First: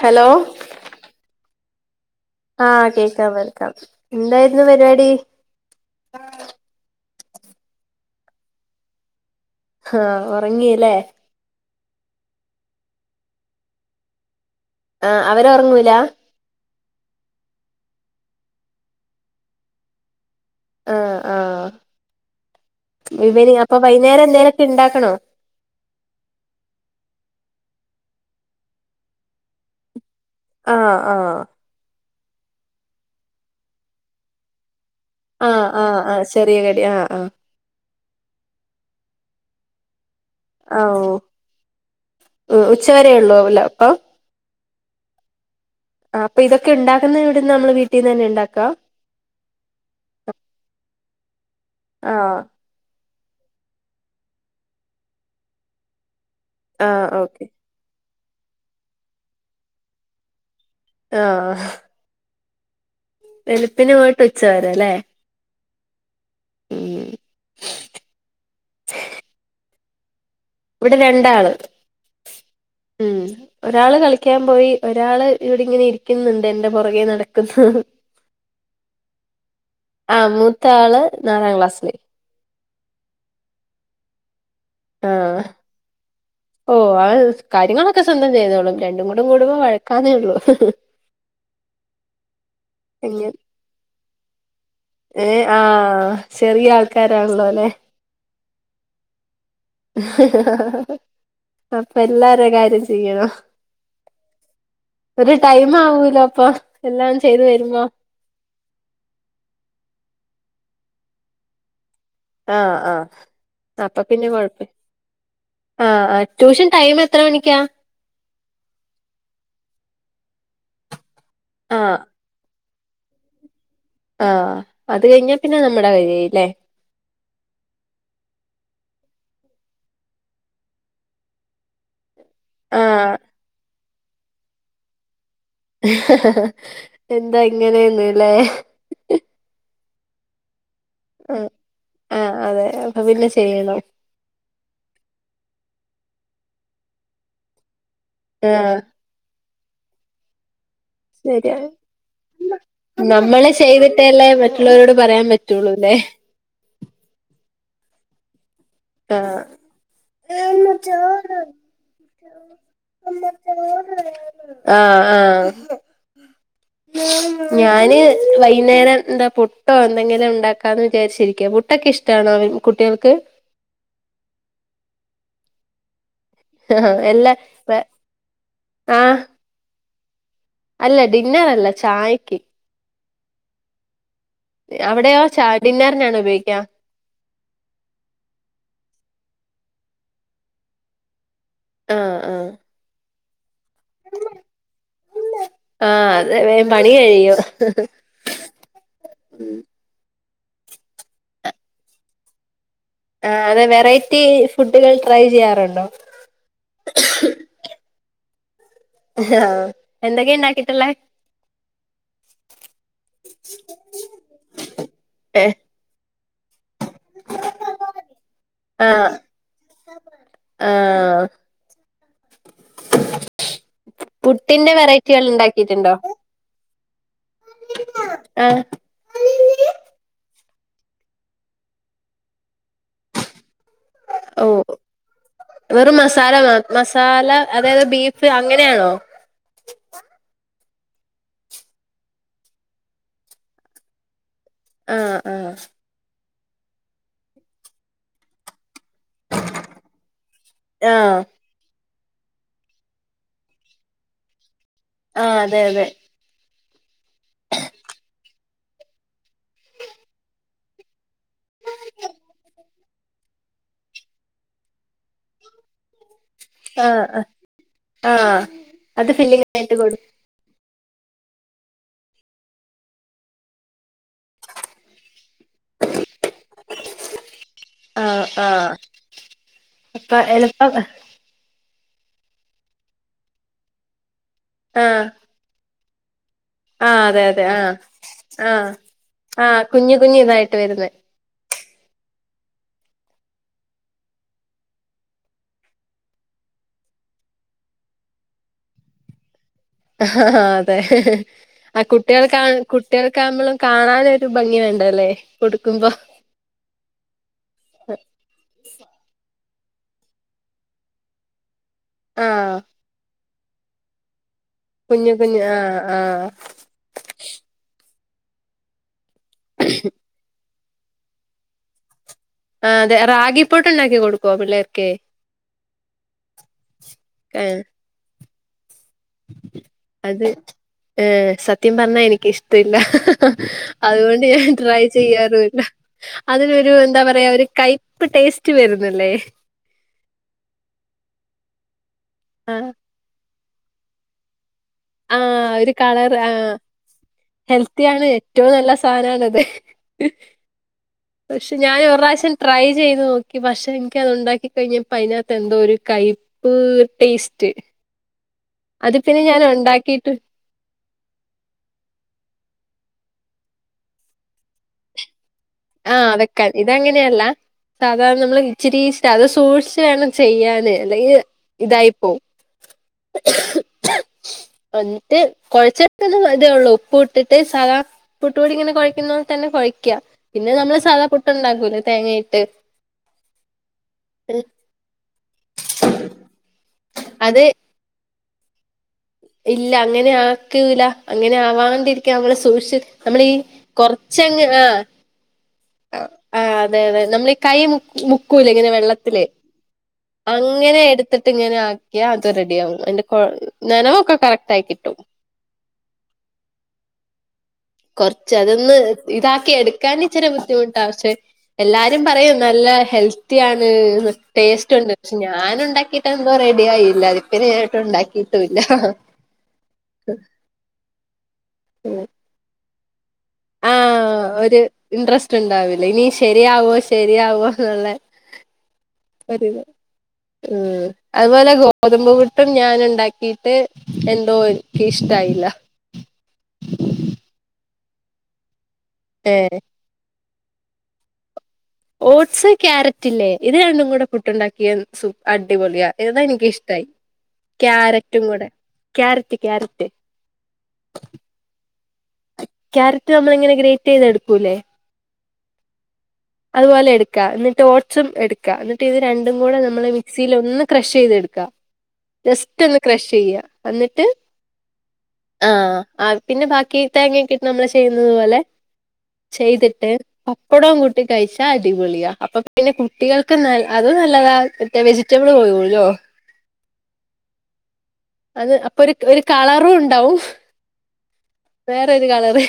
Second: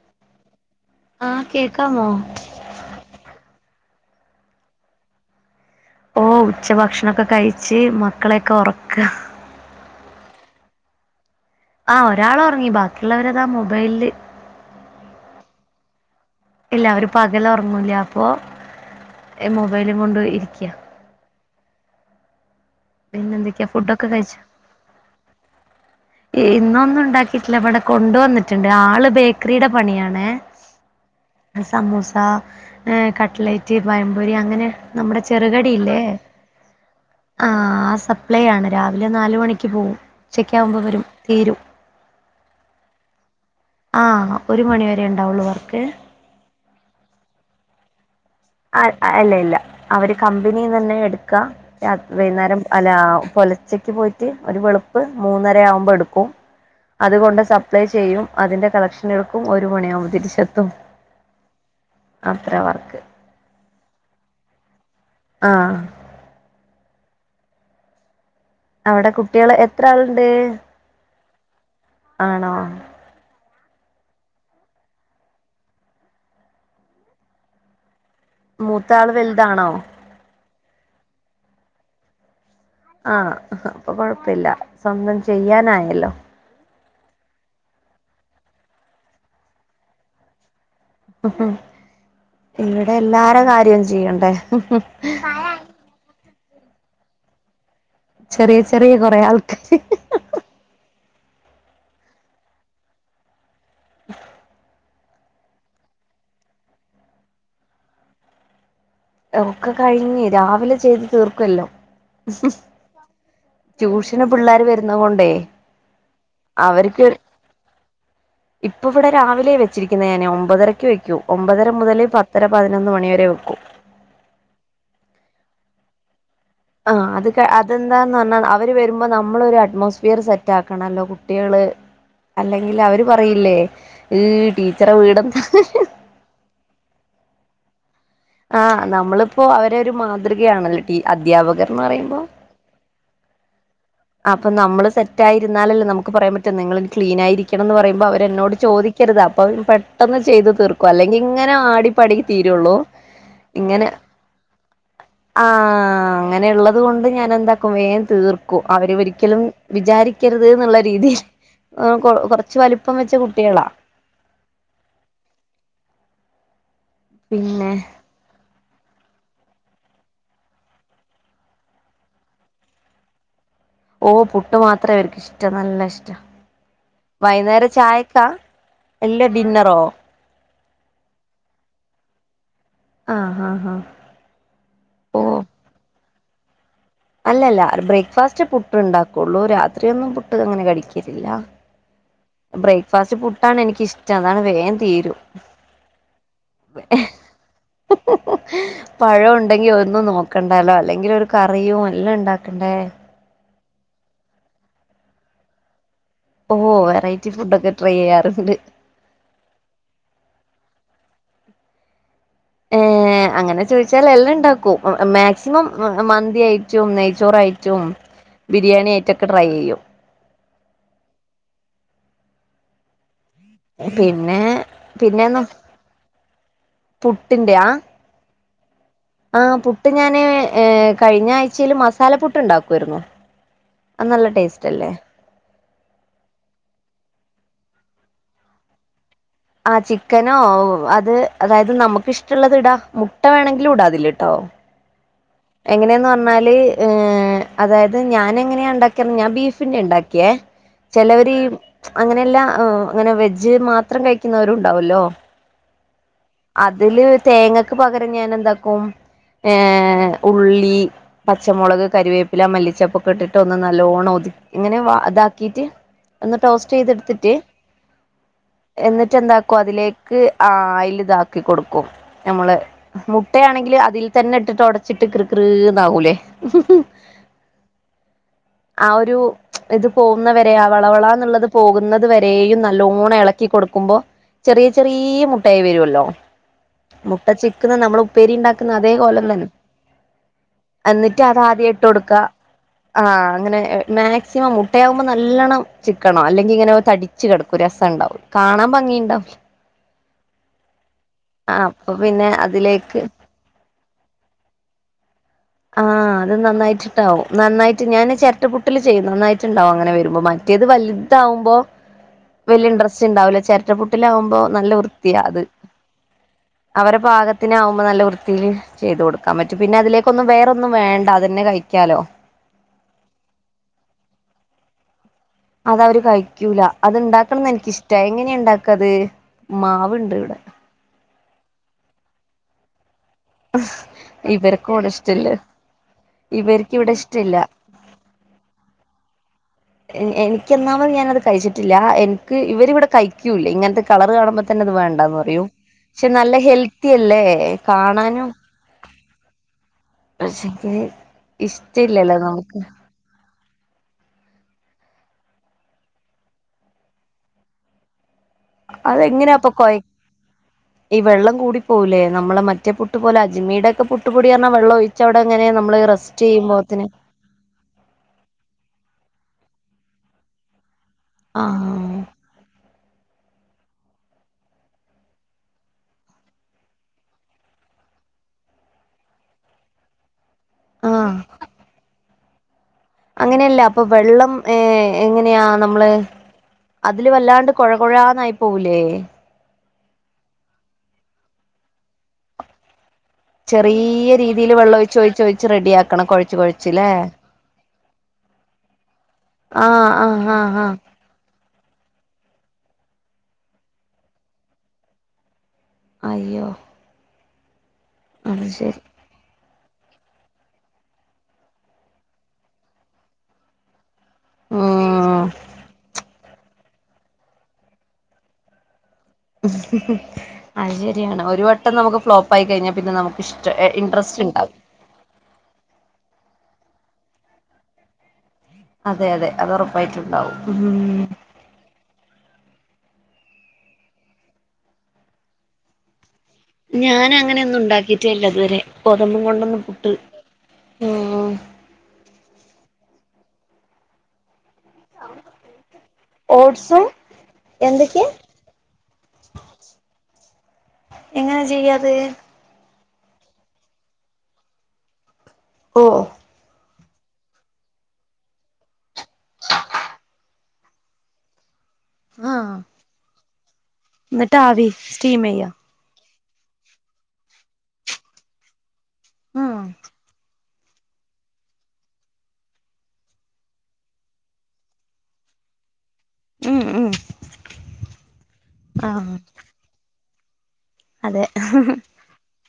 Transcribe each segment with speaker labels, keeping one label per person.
Speaker 1: Hello
Speaker 2: ക്കാമോ
Speaker 1: ആഹ് കേക്കാം വെൽക്കാം എന്തായിരുന്നു പരിപാടി
Speaker 2: ഓഹ് ഉച്ച ഭക്ഷണൊക്ക കഴിച്ച് മക്കളെയൊക്കെ ഒറക്ക
Speaker 1: ആഹ ഒറങ്ങീ ല്ലേ
Speaker 2: ആഹ് ഒരാള് ഒറങ്ങി ബാക്കിയുള്ളവരതാ മൊബൈലില്
Speaker 1: ആഹ അവര് ഒറങ്ങൂല
Speaker 2: ഇല്ല അവര് പകലൊറങ്ങൂല്ല അപ്പൊ മൊബൈലും കൊണ്ട് ഇരി ക്ക്യ
Speaker 1: ഈവെനിംഗ് അപ്പൊ വൈകുന്നേരം
Speaker 2: കഴിച്ചോ
Speaker 1: എന്തേലൊക്കെ ഉണ്ടാക്കണോ?
Speaker 2: ഇന്നൊന്നും ഉണ്ടാക്കിട്ടില്ല ഇവടെ കൊണ്ട് വന്നിട്ട്ണ്ട് ആള് ബേക്കറിടെ പണിയാണെ
Speaker 1: ആഹ് ആഹ്
Speaker 2: ത്താ കട്ട് ലേറ്റ് പയംപൊരി അങ്ങനെ നമ്മുടെ
Speaker 1: ആഹ്
Speaker 2: ചെറുകടിയില്ലേ
Speaker 1: ആഹ് ആഹ് ചെറിയ കടി ആഹ് ആഹ്
Speaker 2: പ്ലേ ആണ് രാവിലെ നാല് മണിക്ക് പോവും. ഉച്ചക്കെ ആവുമ്പോ
Speaker 1: ഓ
Speaker 2: വ
Speaker 1: ഉച്ച വരെേ ഉള്ളൂ അല്ല
Speaker 2: ആഹ് ഒരു മണിവരെ ഉണ്ടാവുള്ളൂ വർ
Speaker 1: ആ അപ്പൊ ഇതൊക്കെ ഉണ്ടാക്കുന്ന ഇവിടെന്ന നമ്മള് വീ ഇതന്നെയാണ്
Speaker 2: അ അല്ല ഇല്ല അവര് കമ്പനി തന്നെ എടു ക്ക രാത്
Speaker 1: ആഹ്
Speaker 2: വൈകുന്നേരം അല്ല പുലച്ചക്ക് പോയിട്ട് ഒരു വെളുപ്പ് മൂന്നര ആവുമ്പോ എടുക്കും
Speaker 1: ആഹ്
Speaker 2: അതുകൊണ്ട്
Speaker 1: ഓക്കെ
Speaker 2: സപ്ലൈ ചെയ്യും അതിന്റെ കളക്ഷൻ എടുക്കും ഒരു മണിയാവുമ്പോ തിരിച്ചെത്തും.
Speaker 1: ആഹ്
Speaker 2: അത്ര വർക്ക്.
Speaker 1: വെളുപ്പിന് പോയിട്ട് ഉച്ചവരെല്ലേ?
Speaker 2: ആഹ്
Speaker 1: ഉം
Speaker 2: അവിടെ കുട്ടികൾ എത്ര ആൾ
Speaker 1: ഇവിടെ രണ്ടാള്
Speaker 2: ആണോ
Speaker 1: ഉം ഒ രാള് കളിക്കാൻ പോയി ഒരാള് ഇവിടെ ഇങ്ങനെ ഇരിക്കുന്നുണ്ട് എന്റെ പുറകെ നടക്കുന്നു.
Speaker 2: മൂത്ത ആള് വലുതാണോ?
Speaker 1: ത്ത ആള് നാലാം ക്ലാസില്.
Speaker 2: ആഹ് അപ്പൊ കൊഴപ്പില്ല. സ്വന്തം
Speaker 1: ആഹ്
Speaker 2: ചെയ്യാനായല്ലോ.
Speaker 1: ഓ അ കാര്യങ്ങളൊക്കെ സ്വന്തം ചെയ്തോളും രണ്ടും കൂടും കൂടുമ്പോ വഴക്കാന്നെ ഉള്ളൂ.
Speaker 2: ഇവിടെ
Speaker 1: അങ്ങ
Speaker 2: എല്ലാരെ കാര്യം ചെയ്യ
Speaker 1: ഏ ആഹ് ചെറിയ ആൾക്കാരാണല്ലോ ല്ലേ?
Speaker 2: ചെറിയ ചെറിയ കൊറേ ആൾക്കാര്
Speaker 1: അപ്പൊ എല്ലാരേം കാര്യം ചെയ്യണം. ഒരു ടൈം ആവൂലോ അപ്പൊ എല്ലാം ചെയ്തു വരുമ്പോ
Speaker 2: ഒക്കെ കഴിഞ്ഞ് രാവിലെ ചെയ്ത് തീർക്കുവെല്ലാം.
Speaker 1: ആഹ് ആഹ് അപ്പൊ
Speaker 2: ട്യൂഷന്
Speaker 1: പിന്നെ കൊഴപ്പ
Speaker 2: പിള്ളേര് വരുന്ന കൊണ്ടേ
Speaker 1: ആഹ് ആഹ് ട്യൂഷൻ ടൈം
Speaker 2: അവര്ക്ക്
Speaker 1: എത്ര മണിക്കാ
Speaker 2: ഇപ്പ ഇവിടെ രാവിലെ വെച്ചിരിക്കുന്നെ ഞാൻ. ഞാൻ ഒമ്പതരക്ക് വെക് കും. ഒമ്പതര
Speaker 1: ആഹ്
Speaker 2: മുതല് പത്തര പതിനൊന്ന് മണി വരെ വെക്കും.
Speaker 1: ആഹ് അത് കഴിഞ്ഞാ പിന്നെ നമ്മുടെ കാര്യായി ഇല്ലേ?
Speaker 2: ആ അത് ക അതെന്താന്ന് പറഞ്ഞാൽ അവര് വരുമ്പോ നമ്മളൊരു അറ്റ്മോസ്ഫിയറ് സെറ്റാക്കണല്ലോ കുട്ടികള് അല്ലെങ്കില് അവര്
Speaker 1: ആഹ്
Speaker 2: പറയില്ലേ ഈയ്യ് ടീച്ചറെ വീടെന്താ
Speaker 1: എന്താ ഇങ്ങനെയെന്ന്?
Speaker 2: ആഹ് നമ്മളിപ്പോ അവ തൊരു മാതൃകയാണല്ലോ ഈ അധ്യാപകർന്ന് പറയുമ്പോ
Speaker 1: ട്ടേണം.
Speaker 2: അപ്പ നമ്മൾസെറ്റയിരുന്നാലല്ലോ നമുക്ക് പറയാൻപറ്റനിങ്ങൾ ക്ലീനയിരിക്കണം എന്ന് പറയ മ്പ അവരെന്നോട്
Speaker 1: ആഹ്
Speaker 2: ചോദിക്കരുതാ അപ്പ പെട്ടെന്ന് ചെയ്ത് തീർ ക്കു അല്ലെങ്കി ഇങ്ങനെ
Speaker 1: ശരിയാ
Speaker 2: ആടി പടി തീരുള്ളൂ
Speaker 1: നമ്മള്
Speaker 2: ഇങ്ങനെ
Speaker 1: ചെയ്തിട്ടല്ലേ മറ്റുള്ളവരോട് പറയാൻ
Speaker 2: ആ
Speaker 1: പറ്റുള്ളൂല്ലേ
Speaker 2: അങ്ങനെള്ളത് കൊണ്ട് ഞാൻ എന്ത വേ തീർക്കും അവര് ഒരിക്കലും വിചാരിക്കരുത് എന്നുള്ള
Speaker 1: ആഹ്
Speaker 2: രീതിയിൽ കൊറച്ച് വലിപ്പം വെച്ച കുട്ടികളാ
Speaker 1: ആഹ് ആഹ്
Speaker 2: പിന്നെ
Speaker 1: ഞാന് വൈകുന്നേരം ന്താ പുട്ടോ എന്തെങ്കിലും ഉണ്ടാക്കാന്ന് വിചാരിച്ചിരിക്കുവ പുട്ടൊക്കെ ഇഷ്ടാണോ കുട്ടികൾക്ക്
Speaker 2: ഓ പുട്ട് മാത്രേ അവക്ക് ഇഷ്ടം നല്ല ഇഷ്ടം
Speaker 1: എല്ലാ
Speaker 2: വൈകുന്നേരം ചായക്കാ
Speaker 1: ആഹ്
Speaker 2: എല്ല ഡിന്നറോ
Speaker 1: അല്ല ഡിന്നർ അല്ല ചായക്ക്
Speaker 2: ആ ഹ ഹ
Speaker 1: വേക്ക
Speaker 2: അല്ലല്ല ബ്രേക്ക്ഫാസ്റ്റ് പുട്ട് ഇണ്ടാക്കുള്ളൂ രാത്രി ഒന്നും പുട്ട് അങ്ങനെ കഴിക്കലില്ല
Speaker 1: ആഹ് ആഹ്
Speaker 2: ബ്രേക്ഫാസ്റ്റ് പു ട്ടാണ് എനിക്കിഷ്ടം അതാണ് വേൻ തീരും
Speaker 1: ആഹ് അത് വേം പണി കഴിയും
Speaker 2: പഴം ഉണ്ടെങ്കി ഒന്നും ഒക്കെ ഉണ്ടല്ലോ അല്ലെങ്കിൽ ഒരു കറിയും എല്ലാം ഉണ്ടാക്കേണ്ടേ
Speaker 1: ആ അതെ വെറൈറ്റി ഫുഡുകൾ ട്രൈ ചെയ്യാറുണ്ടോ
Speaker 2: ഓഹ് വെറൈറ്റി ഫുഡ് ഒക്കെ ട്രൈ ചെയ്യാറുണ്ട്
Speaker 1: ആഹ് എന്തൊക്കെയ ഉണ്ടകിട്ടുള്ള
Speaker 2: ഏ അങ്ങനെ ചോദിച്ചാൽ എല്ലാം ഉണ്ടാക്കും മാക്സിമം മ തി ച്ചും നെയ്ച്ചോറായിട്ടും ബിരിയാണി
Speaker 1: ആഹ്
Speaker 2: ആയിട്ടൊക്കെ ട്രൈ ചെയ്യും
Speaker 1: ആഹ്
Speaker 2: പിന്നെ
Speaker 1: പുട്ടിന്റെ വെറൈറ്റികൾ ഉണ്ടാക്കിട്ടുണ്ടോ
Speaker 2: പുട്ടിന്റെയാ ആ പുട്ട് ഞാന് ഏ കഴിഞ്ഞ ആഴ്ചൽ മസാല പുട്ട് ഉണ്ടാക്കുവായിരുന്നു
Speaker 1: ഓ വെറും മസാല മാ മസാല അതായത് ബീഫ് അങ്ങനെയാണോ
Speaker 2: ആ ചിക്കനോ അത് അതായത് നമുക്കിഷ്ടള്ളത് ഇടാ മുട്ട വേണങ്കിലും ഇടാ അതില് ട്ടോ
Speaker 1: ആ
Speaker 2: എങ്ങനെയെന്ന് ന്നാല് അതായത് ഞൻ എങ്ങനെയണ്ടാ ക്ക ഞാൻ ബീഫിനെ ഇണ്ടാക്കിയെ
Speaker 1: ആഹ്
Speaker 2: ചെലവര് അങ്ങനെയല്ല അങ്ങനെ വെജ് മാത്രം കഴിക്കുന്നവരു
Speaker 1: ആഹ് അതെ അതെ
Speaker 2: അതില് തേങ്ങക്ക് പകരം ഞാൻ എന്താക്കും ഏ ഉള്ളി, പച്ചമുളക്, കരിവേപ്പില, മല്ലിച്ചെപ്പ് ഒക്കെ ഇട്ടിട്ട് ഒന്ന് നല്ലോണ്ണം ഒതു ഇങ്ങനെ വ അതാക്കിട്ട് ഒന്ന് ടോസ്റ്റ്
Speaker 1: ആഹ് ആഹ്
Speaker 2: ചെയ്തെടുത്തിട്ട്
Speaker 1: ആഹ് അത്
Speaker 2: എന്നിട്ട്
Speaker 1: ഫില്ലിംഗ്
Speaker 2: എന്താക്കും
Speaker 1: ആയിട്ട് കൊടു
Speaker 2: അതിലേക്ക് ആഹ് അയില് [unintelligible] ചിട്ട് കൃകൃന്നാവൂലേ
Speaker 1: ആഹ് ആഹ്
Speaker 2: ആ ഒരു ഇത്
Speaker 1: അപ്പൊ
Speaker 2: പോകുന്നവരെ ആ
Speaker 1: എളുപ്പം
Speaker 2: വളവളാന്നുള്ളത് പോകുന്ന ന്നത് വരെയും നല്ലോണം എളക്കി കൊടുക്കുമ്പോ ചെറിയ
Speaker 1: ആഹ്
Speaker 2: ചെറിയ മുട്ടയായി വരുവല്ലോ
Speaker 1: ആഹ് അതെ
Speaker 2: മുട്ട
Speaker 1: അതെ ആഹ്
Speaker 2: ചിക്കുന്ന നമ്മളുപ്പേരി
Speaker 1: ആഹ്
Speaker 2: ഇണ്ടാക്കുന്ന അതേ കോലം തന്നെ
Speaker 1: ആഹ് കുഞ്ഞു കുഞ്ഞു ഇതായിട്ട് വരുന്നെ
Speaker 2: എന്നിട്ട് അതാദ്യം ഇട്ട് കൊടു ക ആഹ് അങ്ങനെ മാക്സിമം മുട്ടയാവുമ്പോ നല്ലോണ്ണം ചിക്കണം. അല്ലെങ്കി ഇങ്ങനെ തടിച്ച് കിടക്കും രസം ഇണ്ടാവും കാണാൻ ഭംഗി ഇണ്ടാവൂല.
Speaker 1: ആ അതെ ആ
Speaker 2: അപ്പൊ
Speaker 1: കുട്ടികൾ
Speaker 2: പിന്നെ
Speaker 1: കാ
Speaker 2: അതിലേക്ക്
Speaker 1: കുട്ടികൾക്കാമ്പളും കാണാനൊരു ഭംഗിവേ ടല്ലേ
Speaker 2: ആഹ് അത് നന്നായിട്ടിട്ടാവും. നന്നായിട്ട് ഞാന് ചെരട്ടപുട്ടില് ചെയ്യും നന്നായി ട്ടുണ്ടാവും അങ്ങനെ വരുമ്പോ. മറ്റേത് വലുതാവുമ്പോ
Speaker 1: ആഹ്
Speaker 2: വലിയ ഇൻട്രസ്റ്റ് ഇണ്ടാവൂല. ചെരട്ടപ്പുട്ടിലാവുമ്പോ നല്ല
Speaker 1: കുഞ്ഞു
Speaker 2: വൃത്തിയാ അത്
Speaker 1: കുഞ്ഞു ആഹ് ആഹ്
Speaker 2: അവരെ പാകത്തിന് ആകുമ്പോ നല്ല വൃത്തി പിന്നെ ചെയ്തു കൊടു ക്കാൻ പറ്റും. പിന്നെ അതിലേക്ക് വേറൊന്നും വേണ്ട അതന്നെ കഴിക്കാലോ.
Speaker 1: ആ അതെ, റാഗിപ്പുട്ട് ഉണ്ടാക്കി കൊടുക്കുവോ പിള്ളേർക്ക്?
Speaker 2: അതവര് കയിക്കൂല. അത്ണ്ടാക്കണംന്ന്
Speaker 1: ഏഹ്
Speaker 2: എനക്ക് ഇഷ്ടാ എങ്ങനെയാ ഇണ്ടാക്കത് മാവുണ്ട്
Speaker 1: അത്
Speaker 2: ഇവിടെ
Speaker 1: ആ ഏ സത്യം പറഞ്ഞാ എനിക്ക് ഇഷ് ത്തില്ലാ അതുകൊണ്ട് ഞാൻ
Speaker 2: ഇവർക്ക്
Speaker 1: ട്രൈ
Speaker 2: ഇവിടെ ഇഷ്ടല്ല
Speaker 1: ചെയ്യാറും ഇല്ല. അതിനൊരു
Speaker 2: ഇവർക്ക് ഇവിടെ
Speaker 1: എന്താ പറയാ
Speaker 2: ഇഷ്ടല്ല
Speaker 1: ഒരു കയ്പ്പ് ടേസ്റ്റ് വരുന്നില്ലേ?
Speaker 2: എനിക്ക് ഒന്നാമത് ഞാനത് കഴിച്ചിട്ടില്ല. എനിക്ക്
Speaker 1: ആഹ്
Speaker 2: ഇവരിവിടെ കഴി ക്കൂല. ഇങ്ങനത്തെ കളറ് കാണുമ്പ
Speaker 1: ആഹ് ഒരു കളറ് ആഹ്
Speaker 2: ഹെൽത്തി അല്ലേ
Speaker 1: ഹെൽത്തിയാണ്
Speaker 2: കാണാനും
Speaker 1: ഏറ്റവും നല്ല സാധനാണത്.
Speaker 2: പക്ഷെങ്കില്
Speaker 1: പക്ഷെ ഞാൻ ഒരു
Speaker 2: ഇഷ്ടല്ലല്ലോ
Speaker 1: പ്രാവശ്യം
Speaker 2: നമുക്ക്
Speaker 1: ട്രൈ ചെയ്ത് നോക്- കി. പക്ഷെ എനിക്ക് അത് ഉണ്ടാക്കി കഴിഞ്ഞപ്പോ അതിനകത്ത് എന്തോ ഒരു കയ്പ്പ് ടേസ്റ്റ്. അത് പിന്നെ
Speaker 2: അതെങ്ങനെയാപ്പൊ കൊയ
Speaker 1: ഞാനൊണ്ടാക്കീട്ട്
Speaker 2: ഈ വെള്ളം കൂടി പോവൂലേ? നമ്മളെ മറ്റേ പുട്ട് പോലെ അജ്മീടെക്കെ പുട്ടപൊടീന്ന് പറഞ്ഞാ വെള്ളം ഒഴിച്ചവി
Speaker 1: ആഹ് വെക്കാൻ ഇത അങ്ങനെയല്ല സാധാരണ നമ്മള് ഇച്ചിരി [unintelligible] സൂക്ഷിച്ച് വേണം ചെയ്യാന് [unintelligible]
Speaker 2: ആഹ്
Speaker 1: ഇതായിപ്പോവും എന്നിട്ട് കൊഴച്ചപ്പ [unintelligible] അതേ ഉള്ളൂ ഉപ്പ് ഇട്ടിട്ട് സാദാ പുട്ട് പൊടി ഇങ്ങനെ കൊഴയ്ക്കുന്ന തന്നെ കൊഴയ്ക്കാ പിന്നെ നമ്മള് സാധാ
Speaker 2: ആഹ്
Speaker 1: പുട്ട് ഉണ്ടാക്കൂലേ തേങ്ങയി
Speaker 2: അങ്ങനെയല്ല അപ്പൊ വെള്ളം ഏ എങ്ങനെയാ നമ്മള് അതില്
Speaker 1: അത്
Speaker 2: വല്ലാണ്ട് കൊഴകൊഴാന്നായി പോവൂലെ
Speaker 1: ഇല്ല അങ്ങനെ ആക്കീല അങ്ങനെ ആവാണ്ടിരിക്കാൻ നമ്മള സൂക്ഷി
Speaker 2: ചെറിയ രീതിൽ വെള്ള ഒഴിച്ച് ഒഴിച്ച് ഒഴി
Speaker 1: ആ അതെ അതെ നമ്മളീ കൈ മു മുക്കൂലെ ഇങ്ങനെ വെള്ളത്തില്
Speaker 2: ആഹ് ആഹ് ആഹ് ആഹ്
Speaker 1: അങ്ങനെ എടുത്തിട്ട് ഇങ്ങനെ ആക്കിയ അ റെഡി ആകും അതിന്റെ കൊ നനവൊക്കെ കറക്റ്റ് ആയി കിട്ടും
Speaker 2: അയ്യോ
Speaker 1: കൊറച്ച്
Speaker 2: അത്
Speaker 1: അതൊന്ന്
Speaker 2: ശരി
Speaker 1: ഇതാക്ക് എടുക്കാൻ ഇച്ചിരി ബുദ്ധിമുട്ടാ പക്ഷെ എല്ലാരും പറയും നല്ല ഹെൽത്തി ആണ് ടേസ്റ്റ് ഉണ്ട് പക്ഷെ
Speaker 2: ഉം
Speaker 1: ഞാൻ ഉണ്ടാക്കീട്ട് എന്താ പറ [unintelligible] ഇല്ല അതിപ്പ ഞാൻ ഒട്ടും ഉണ്ടാക്കിട്ടും ഇല്ല
Speaker 2: അത് ശരിയാണ് ഒരു വട്ടം നമുക്ക് ഫ്ലോപ്പ് ആയി കഴിഞ്ഞ പിന്നെ നമക്ക്
Speaker 1: ആഹ ഒരു ഇൻട്രസ്റ്റ് ഉണ്ടാവില്ല ഇനി ശരിയാവോ ശരിയാവോന്നുള്ളെ
Speaker 2: അതെ അതെ അത് ഉറപ്പായിട്ടുണ്ടാവും
Speaker 1: ഉം അതുപോലെ ഗോതമ്പ് പുട്ട് ഞാൻ ഉണ്ടാക്കിട്ട് എന്തോ ഇന് ഇഷ്ടായില്ല
Speaker 2: ഞാൻ അങ്ങനെ ഒന്നും ഉണ്ടാക്കി റ്റല്ലതുവരെ ഗോതമ്പും
Speaker 1: ഏഹ്
Speaker 2: കൊണ്ടൊന്നും പുട്ടി ആഹ് ആഹ്
Speaker 1: ഓട്സ് ക്യാരറ്റ് ഇല്ലേ ഇത് രണ്ടും കൂടെ പുട്ട് ഉണ്ടാക് എന്ത്‌ സൂ അടിപൊളിയ ഏതാ
Speaker 2: ഓട്സും
Speaker 1: എനിക്കിഷ്ടായി
Speaker 2: എന്തൊക്കെയാ
Speaker 1: ക്യാരറ്റും കൂടെ ക്യാരത്തി ക്യാരറ്റ്
Speaker 2: എങ്ങനാ ചെയ്യാത്
Speaker 1: ക്യാരറ്റ് നമ്മളിങ്ങനെ ഗ്രേറ്റ് ചെയ്ത എടുക്കൂല്ലേ
Speaker 2: ഓ
Speaker 1: അതുപോലെ എടുക്ക എന്നിട്ട് ഓട്സും എടുക്ക എന്നിട്ട് ഇത് രണ്ടും കൂടെ നമ്മള് മിക്സിയിലൊന്ന് ക്രഷ് ചെയ്തെടുക്ക
Speaker 2: ആഹ്
Speaker 1: ജസ്റ്റ് ഒന്ന് ക്രഷ് ചെയ്യ എന്നിട്ട്
Speaker 2: ആവി സ്റ്റീം ചെയ്യാ
Speaker 1: ആഹ് അത് പിന്നെ ബാക്കി തേങ്ങൊക്കെട്ട് നമ്മള് ചെയ്യുന്നത് പോലെ
Speaker 2: ആഹ്
Speaker 1: ചെയ്തിട്ട് പപ് കൊടുവൻ കൊട് ട്ട് കഴിച്ചാ അടിപൊളിയ അപ്പൊ പിന്നെ കുട്ടികൾക്ക് ന അത് നല്ലതാ മറ്റേ വെജിറ്റബിൾ പോകുവല്ലോ
Speaker 2: ഉം ഉം
Speaker 1: അത് അപ്പൊ ഒരു
Speaker 2: ആഹ്
Speaker 1: ഒരു കളറും ഉണ്ടാവും
Speaker 2: അതെ ഹ് ഹ് ഹ്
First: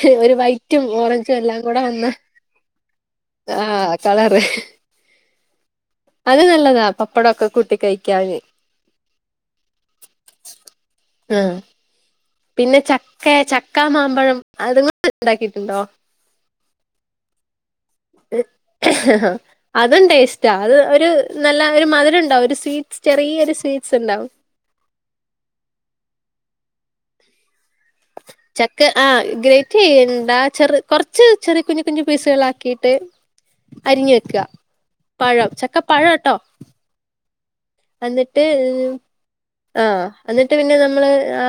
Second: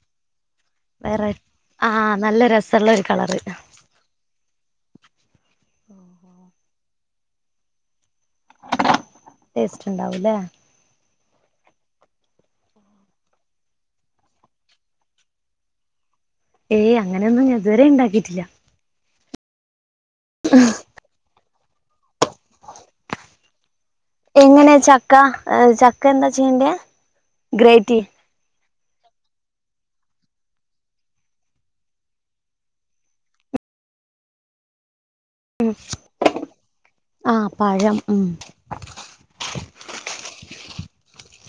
Speaker 1: ഹ് ഒരു വൈറ്റ് റ്റും ഓറഞ്ചും എല്ലാം കൂടെ വന്ന്
Speaker 2: ആഹ് നല്ല രസള്ള ഒരു കളറ്
Speaker 1: ആഹ് കളറ് അത് നല്ലതാ പപ്പടൊക്കെ കൂട്ടി കൈ
Speaker 2: ടേസ്റ്റ് ണ്ടാവൂല്ലേ
Speaker 1: ആഹ് പിന്നെ ചക്കെ ചക്കാ മാമ്പഴം അതുങ്ങൊണ്ടുണ്ടാകീട്ടുണ്ടോ
Speaker 2: ഏയ് അങ്ങനെയൊന്നും ഞ ഇതുവരെ ഇണ്ടാക്കീട്ടില്ല
Speaker 1: അഹ് അത് തുംടേസ്റ്റാ അത് ഒരു നല്ല ഒരു മധുരംണ്ടാവും ഒരു സ്വീറ്റ്സ് ചെറിയൊരു സ്വീറ്റ്
Speaker 2: എങ്ങനെയ ചക്ക ചക്ക എന്താ ചെയ്യണ്ടെ ഗ്രൈറ്റിയ്യ്
Speaker 1: ചക്ക ആഹ് ഗ്രേറ്റി ചെയ്യണ്ട ചെറ് കൊറച്ച് ചെറിയ കുഞ്ഞു കുഞ്ഞു പീസുകളാക്കിയിട്ട് അരിഞ്ഞു വെക്കുക പഴം ചക്ക പഴം ആട്ടോ
Speaker 2: ആഹ് പഴം ഉം
Speaker 1: എന്നിട്ട് ആഹ് എന്നിട്ട് പിന്നെ നമ്മള് ആ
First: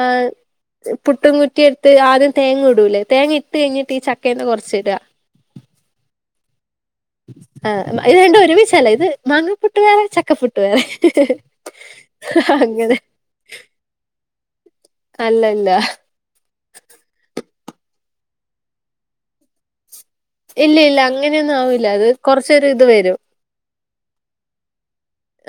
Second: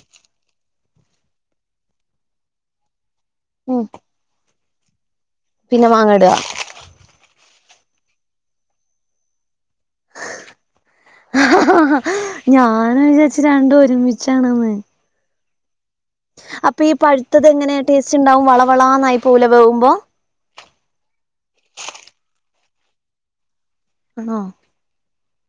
Speaker 1: ച് പുട്ടുംകു റ്റിയെടുത്ത് ആദ്യം തേങ്ങ ഇടൂലേ തേങ്ങ ഇട്ട്
Speaker 2: ഉം
Speaker 1: കഴിഞ്ഞിട്ട് ഈ ചക്കേന്ന് കൊറച്ച് ട്അ
Speaker 2: പിന്നെ മാങ്ങഇടുക
Speaker 1: ആഹ ഇത്‌രണ്ടും ഒരുമിച്ചല്ല ഇത് മാങ്ങപ്പുട്ട് വേറെ ചക്കപ്പുട്ട് വേറെ
Speaker 2: ഹാ ഹാ ഹാ ഹാ
Speaker 1: അങ്ങനെ
Speaker 2: ഞാന് വിചാരിച്ച് രണ്ടും ഒരുമി ച്ചണമെ
Speaker 1: അല്ലല്ല ഹ്
Speaker 2: അപ്പൊ ഈ പഴുത്തത് എങ്ങനെ ടേസ്റ്റ് ഉണ്ടാവും വളവളാന്നായി പോവൂലെ വേ കുമ്പോ
Speaker 1: ഇല്ല ഇല്ല അങ്ങനെയൊന്നും ആവില്ല അത് കൊറച്ചോര് ഇത് വരും
Speaker 2: അണോ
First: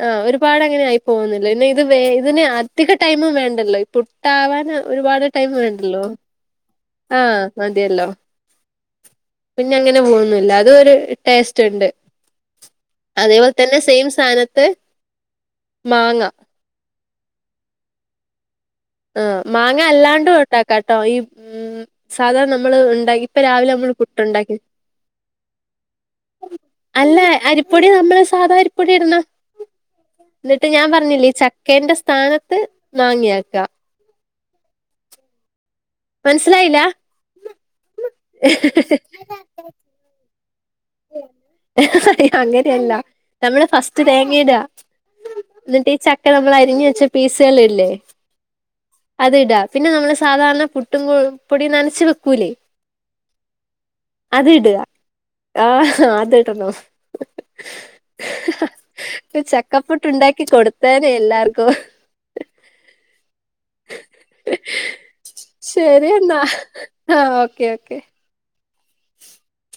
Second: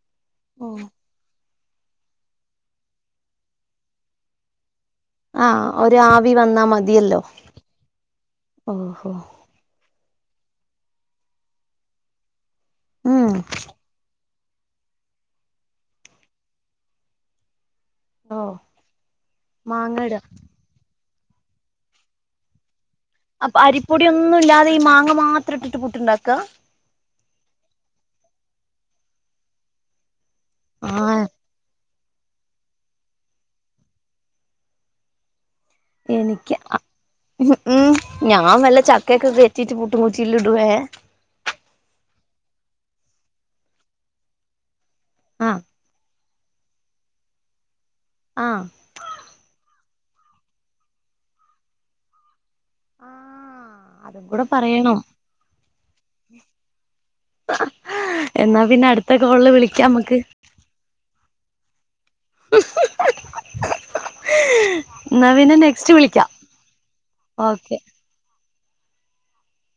Speaker 1: ആഹ് ഒരുപാട് അങ്ങനെ ആയി പോകുന്നി ലെ നിത് വേ ഇതിന് അധിക ടൈമു വേണ്ടല്ലോ ഈ പുട്ടാവാനാ ഒരുപാട് ടൈം
Speaker 2: ആഹ് ഒരു
Speaker 1: വേണ്ടല്ലോ
Speaker 2: ആവി വന്നാ മതിയല്ലോ
Speaker 1: ആഹ് മതിയല്ലോ
Speaker 2: ഓഹോ
Speaker 1: ല്ല പോന്നില്ല അതോരു ടേസ്റ്റ് ഉണ്ട്
Speaker 2: ഉം
Speaker 1: അതെപോലെ തന്നെ സെയിം സാന ത് മാങ്ങ
Speaker 2: ഓ
Speaker 1: ആ മാങ്ങ അല്ലാണ്ടും ഒണ്ടാക്കാട്ടോ ഈ ഉം സാധാ നമ്മള് ഇൺ ദാ ഇപ്പ
Speaker 2: അപ്പൊ
Speaker 1: രാവിലെ നമ്മള്
Speaker 2: അരിപ്പൊടി ഒന്നും
Speaker 1: പുട്ടുണ്ടാക്കി
Speaker 2: ഇല്ലാതെ ഈ മാങ്ങ മാത്രം ഇട്ടിട്ട് പുട്ടുണ്ടാക്ക
Speaker 1: [unintelligible] അല്ല അരിപ്പൊടി നമ്മള് സാധ അരി പ്പൊടി ഇടണം [unintelligible] എന്നിട്ട് ഞാൻ
Speaker 2: ആഹ്
Speaker 1: പറഞ്ഞില്ല ഈ ചക്കേന്റെ സ് താനത്ത് നാങ്ങിയാക്ക
Speaker 2: എനിക്ക്
Speaker 1: മനസ്സിലായില്ല
Speaker 2: അ ഹ് ഉം ഞാൻ വല്ല ചക്കയൊക്കെ കേറ്റിട്ട് പുട്ടും കുറ്റിലിടു വേ [unintelligible]
Speaker 1: അങ്ങനെയല്ല നമ്മള് ഫസ്റ്റ് തേങ്ങയിട്ക
Speaker 2: ആഹ്
Speaker 1: [unintelligible] എന്നിട്ടി ചക് ക്കെ നമ്മള് അരിഞ്ഞ് വെച്ച പീസ്കളില്ലേ
Speaker 2: ആഹ്
Speaker 1: അതിട്ക പിന്നെ നമ്മള് സാധാരണ പുട്ടും കു പൊടിയും നനച്ച് വെക്കൂല്ലേ
Speaker 2: ആഹ് അതും കൂടെ പറയണം
Speaker 1: ആഹ് ഹ അത് ഇടാ
Speaker 2: എന്നാ
Speaker 1: ഹ
Speaker 2: പിന്നെ അടുത്ത
Speaker 1: ഹ
Speaker 2: കോളില് വിളിക്കാം നമുക്ക്
Speaker 1: ചക്കപ്പുട്ടുണ്ടാക്കി കൊടുത്തേനെ എല്ലാർ കോ ഹ്
Speaker 2: [unintelligible] ന്നാ പിന്ന നെക്സ്റ്റ്
Speaker 1: ശരി
Speaker 2: വിളിക്കാം
Speaker 1: എന്നാ
Speaker 2: ഓക്കെ
Speaker 1: [inaudible]